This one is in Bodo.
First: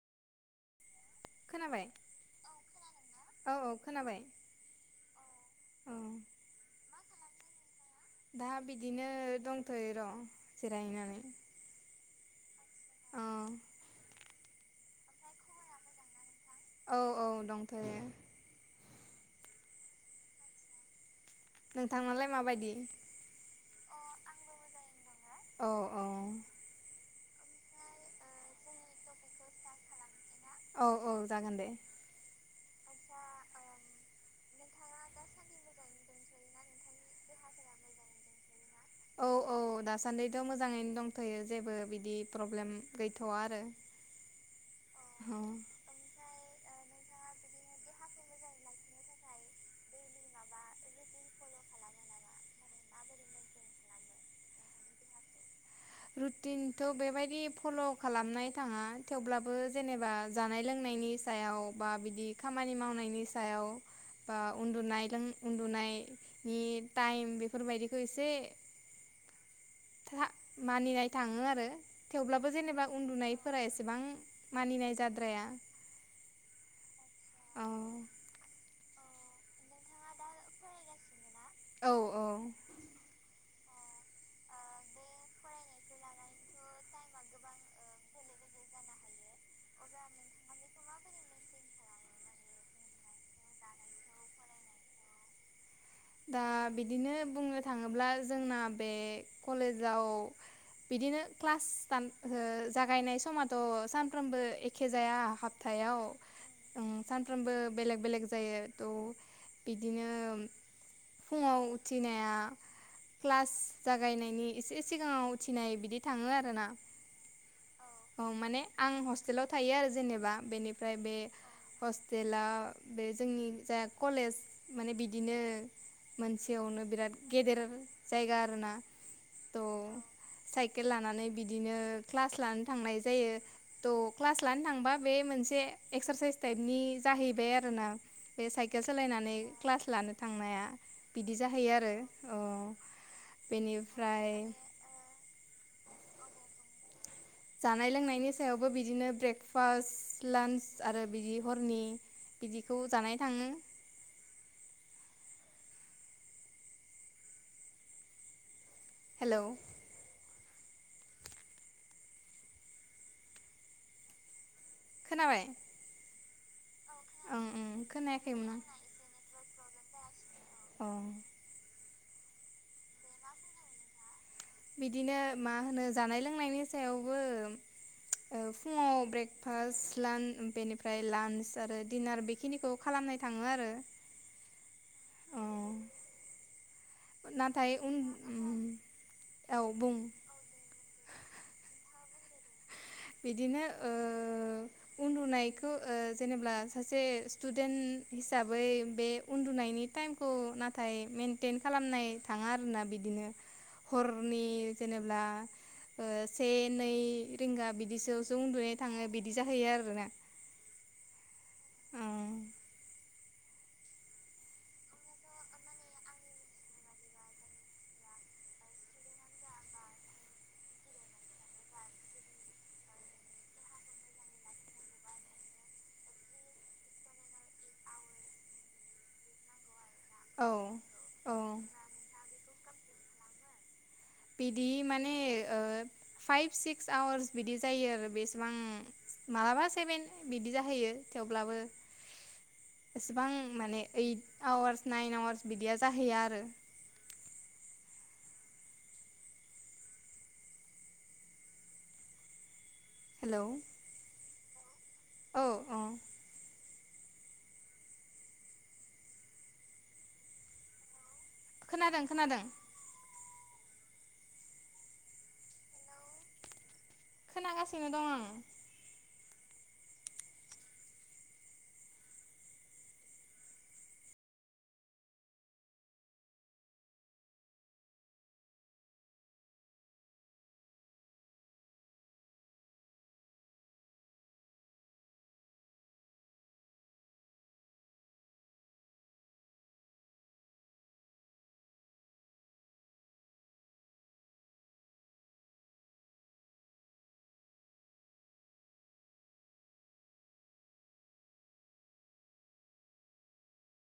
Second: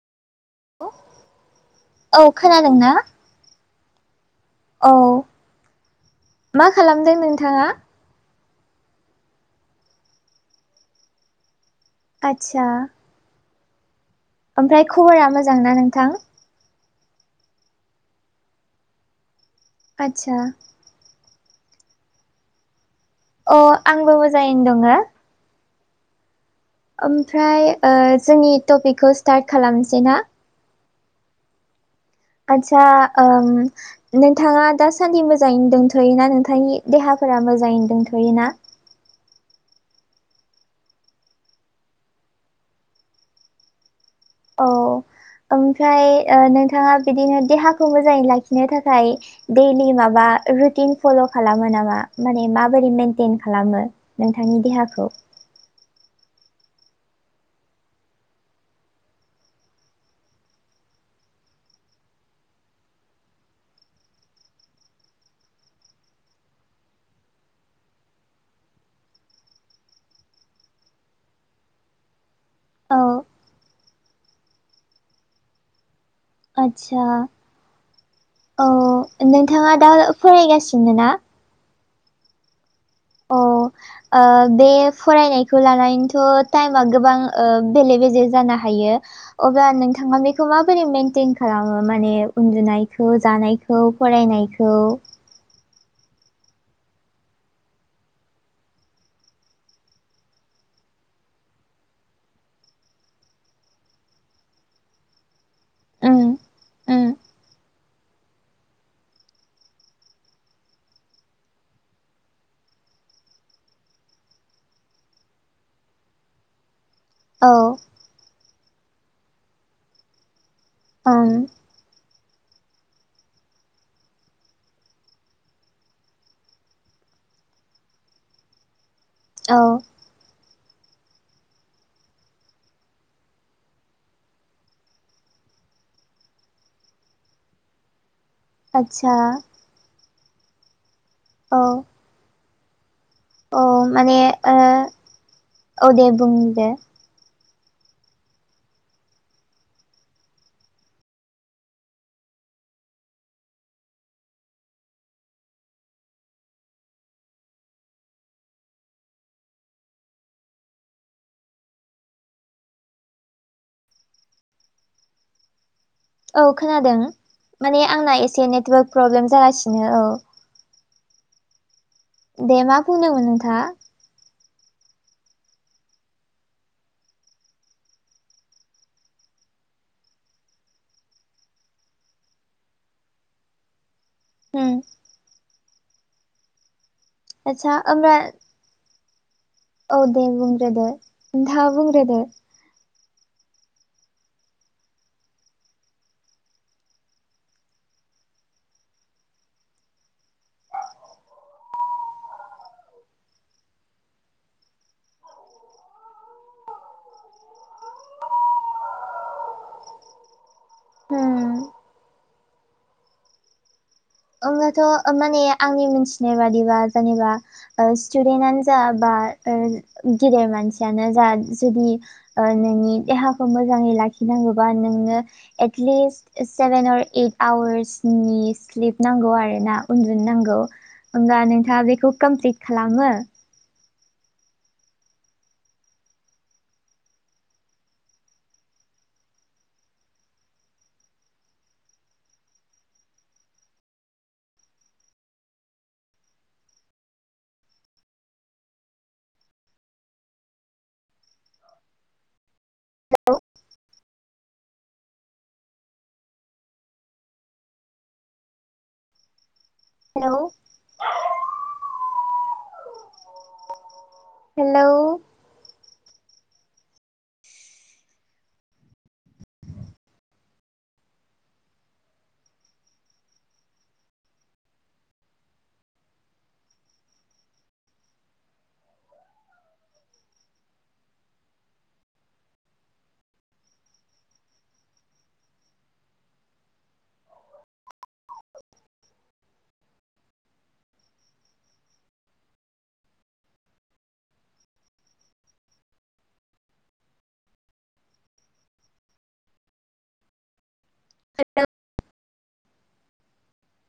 औ खोनाबाय औ खोनादोंना खोनादोंना‌ औ खोनाबाय। औ औ मा खालामदों नोंथाङा? दा बिदिनो दंथ'यो र' जिरायनानै आदसा औ। ओमफ्राय खबरा मोजां ना नोंथां? औ-औ दंथयो आदसा नोंथानालाय मा बायदि? अ आंबो मोजाङैनो दङो औ औ। ओमफ्राय जोंनि टपिकखौ स्टार्ट खालामनोसै ना? औ औ जागोन दे। आदसा नोंथाङा दासान्दि मोजाङै दंथ'यो ना नोंथांनि। देहाफोरा मोजाङैनो दोंथ'योना। ना औ औ दासान्दिथ' मोजाङैनो दंथ'यो जेबो बिदि प्रब्लेम गैथ'आ आरो। औ औ। ओमफ्राय नोंथाङा बिदिनो देहाखौ मोजाङै लाखिनो थाखाय। दैलि माबा रुटिन फल' खालामो नामा माने माबोरै मेइनटेन खालामो। नोंथांनि देहाखौ रुटिनथ' बेबायदि फल' खालामनाय थाङा थेवब्लाबो जेनेबा जानाय लोंनायनि। सायाव बा बिदि खामानि मावनायनि सायाव। बा उन्दुनाय लों उन्दुनायनि टाइम बेफोरबायदिखौ एसे। मानिनाय थाङो आरो थेवब्लाबो जेनेबा औ उन्दुनायफोरा एसे एसेबां मानिनाय जाद्राया आतसा औ औ नोंथाङा दा फरायगासिनो ना औ-औ अ बे फरायनायखौ लानानैथ टाइमा गोबां बेले बेजे जानो हायो अब्ला नोंथाङा बेखौ माबोरै मेनन्टेन खालामो माने उन्दुनायखौ जानायखौ फरायनायखौ दा बिदिनो बुंनो थाङोब्ला जोंना बे कलेजाव बिदिनो क्लासान जागायनाय समाथ सानफ्रोमबो एखे जाया हाबथायाव उम उम सानफ्रामबो बेलेग बेलेग जायो थ बिदिनो फुङाव उथिनाया क्लास जागायनायनि एसे सिगाङाव उथिनाय बिदि थाङो आरोना औ औ माने आं हस्टेलाव थायो आरो जेनेबा बेनिफ्राय बे ओम हस्टेला बे जोंनि जा कलेज माने बिदिनो मोनसेयावनो बिराद गेदेर जायगा आरोना थ औ साइकेल लानानै बिदिनो क्लास लानो थांनाय जायो थ क्लास लानो थांबा बे मोनसे एक्सरेसाइस टाइपनि जाहैबाय आरोना बे साइकेल आदसा सालायनानै क्लास लानो थांनाया बिदि जाहैयो आरो औ अ माने बेनिफ्राय अ दे बुं दे जानाय लोंनायनि सायावबो बिदिनो ब्रेकफास्ट लान्च आरो बिदि हरनि बिदिखौबो जानाय थाङो हेलौ खोनाबाय औ खोनादों ओं माने ओं आंना एसे खोनायाखैमोन आं नेटवार्क प्रब्लेम जागासिनो औ अ दे मा बुंदोंमोन नोंथाङा बिदिनो मा होनो जानाय लोंनायनि सायावबो फुङाव ब्रेकफास्ट बेनिफ्राय लान्च आरो डिनार बेखिनिखौ खालामनाय थाङो आरो उम अ आदसा नाथाय उन ओमब्ला [unintelligible] औ दे बुंग्रोदो नोंथाङा बुंग्रोदो बिदिनो ओ उन्दुनायखौ जेनेबा सासे स्टुदेन्ट हिसाबै बे उन्दुनायनि टाइमखौ नाथाय मेेनटेन खालामनाय थाङा आरोना बिदिनो हरनि जेनेब्ला से नै रिंगा बिदि बिदिसोआवसो उन्दुनाय थाङो बिदि जाहैयो आरोना [unintelligible] होम औ ओरैनोथ माने आंनि मिथिनाय बादिबा जेनेबा स्टुदेन्टनो जा बा गेदेर मानसियानो जा जुदि नोंनि देहाखौ मोजाङै लाखिनांगौबा नोंनो एटलिस्ट सेभेन अर ओइट आवार्सनि स्लिप नांगौ आरोना उन्दु औ नांगौ औ होमबा नोंथाङा बेखौ कमप्लिट खालामो बिदि माने फाइभ सिक्स आवार्स बिदि जायो आरो बेसेबां मालाबा सेभेन बिदि जाहैयो थेवब्लाबो एसेबां माने ओइट आवार्स नाइन आवार्स बिदिया जाहैयो आरो हेल' औ औ हेल' खोनादों खोनादों हेलौ खोनागासिनो दं आं आदा [unintelligible]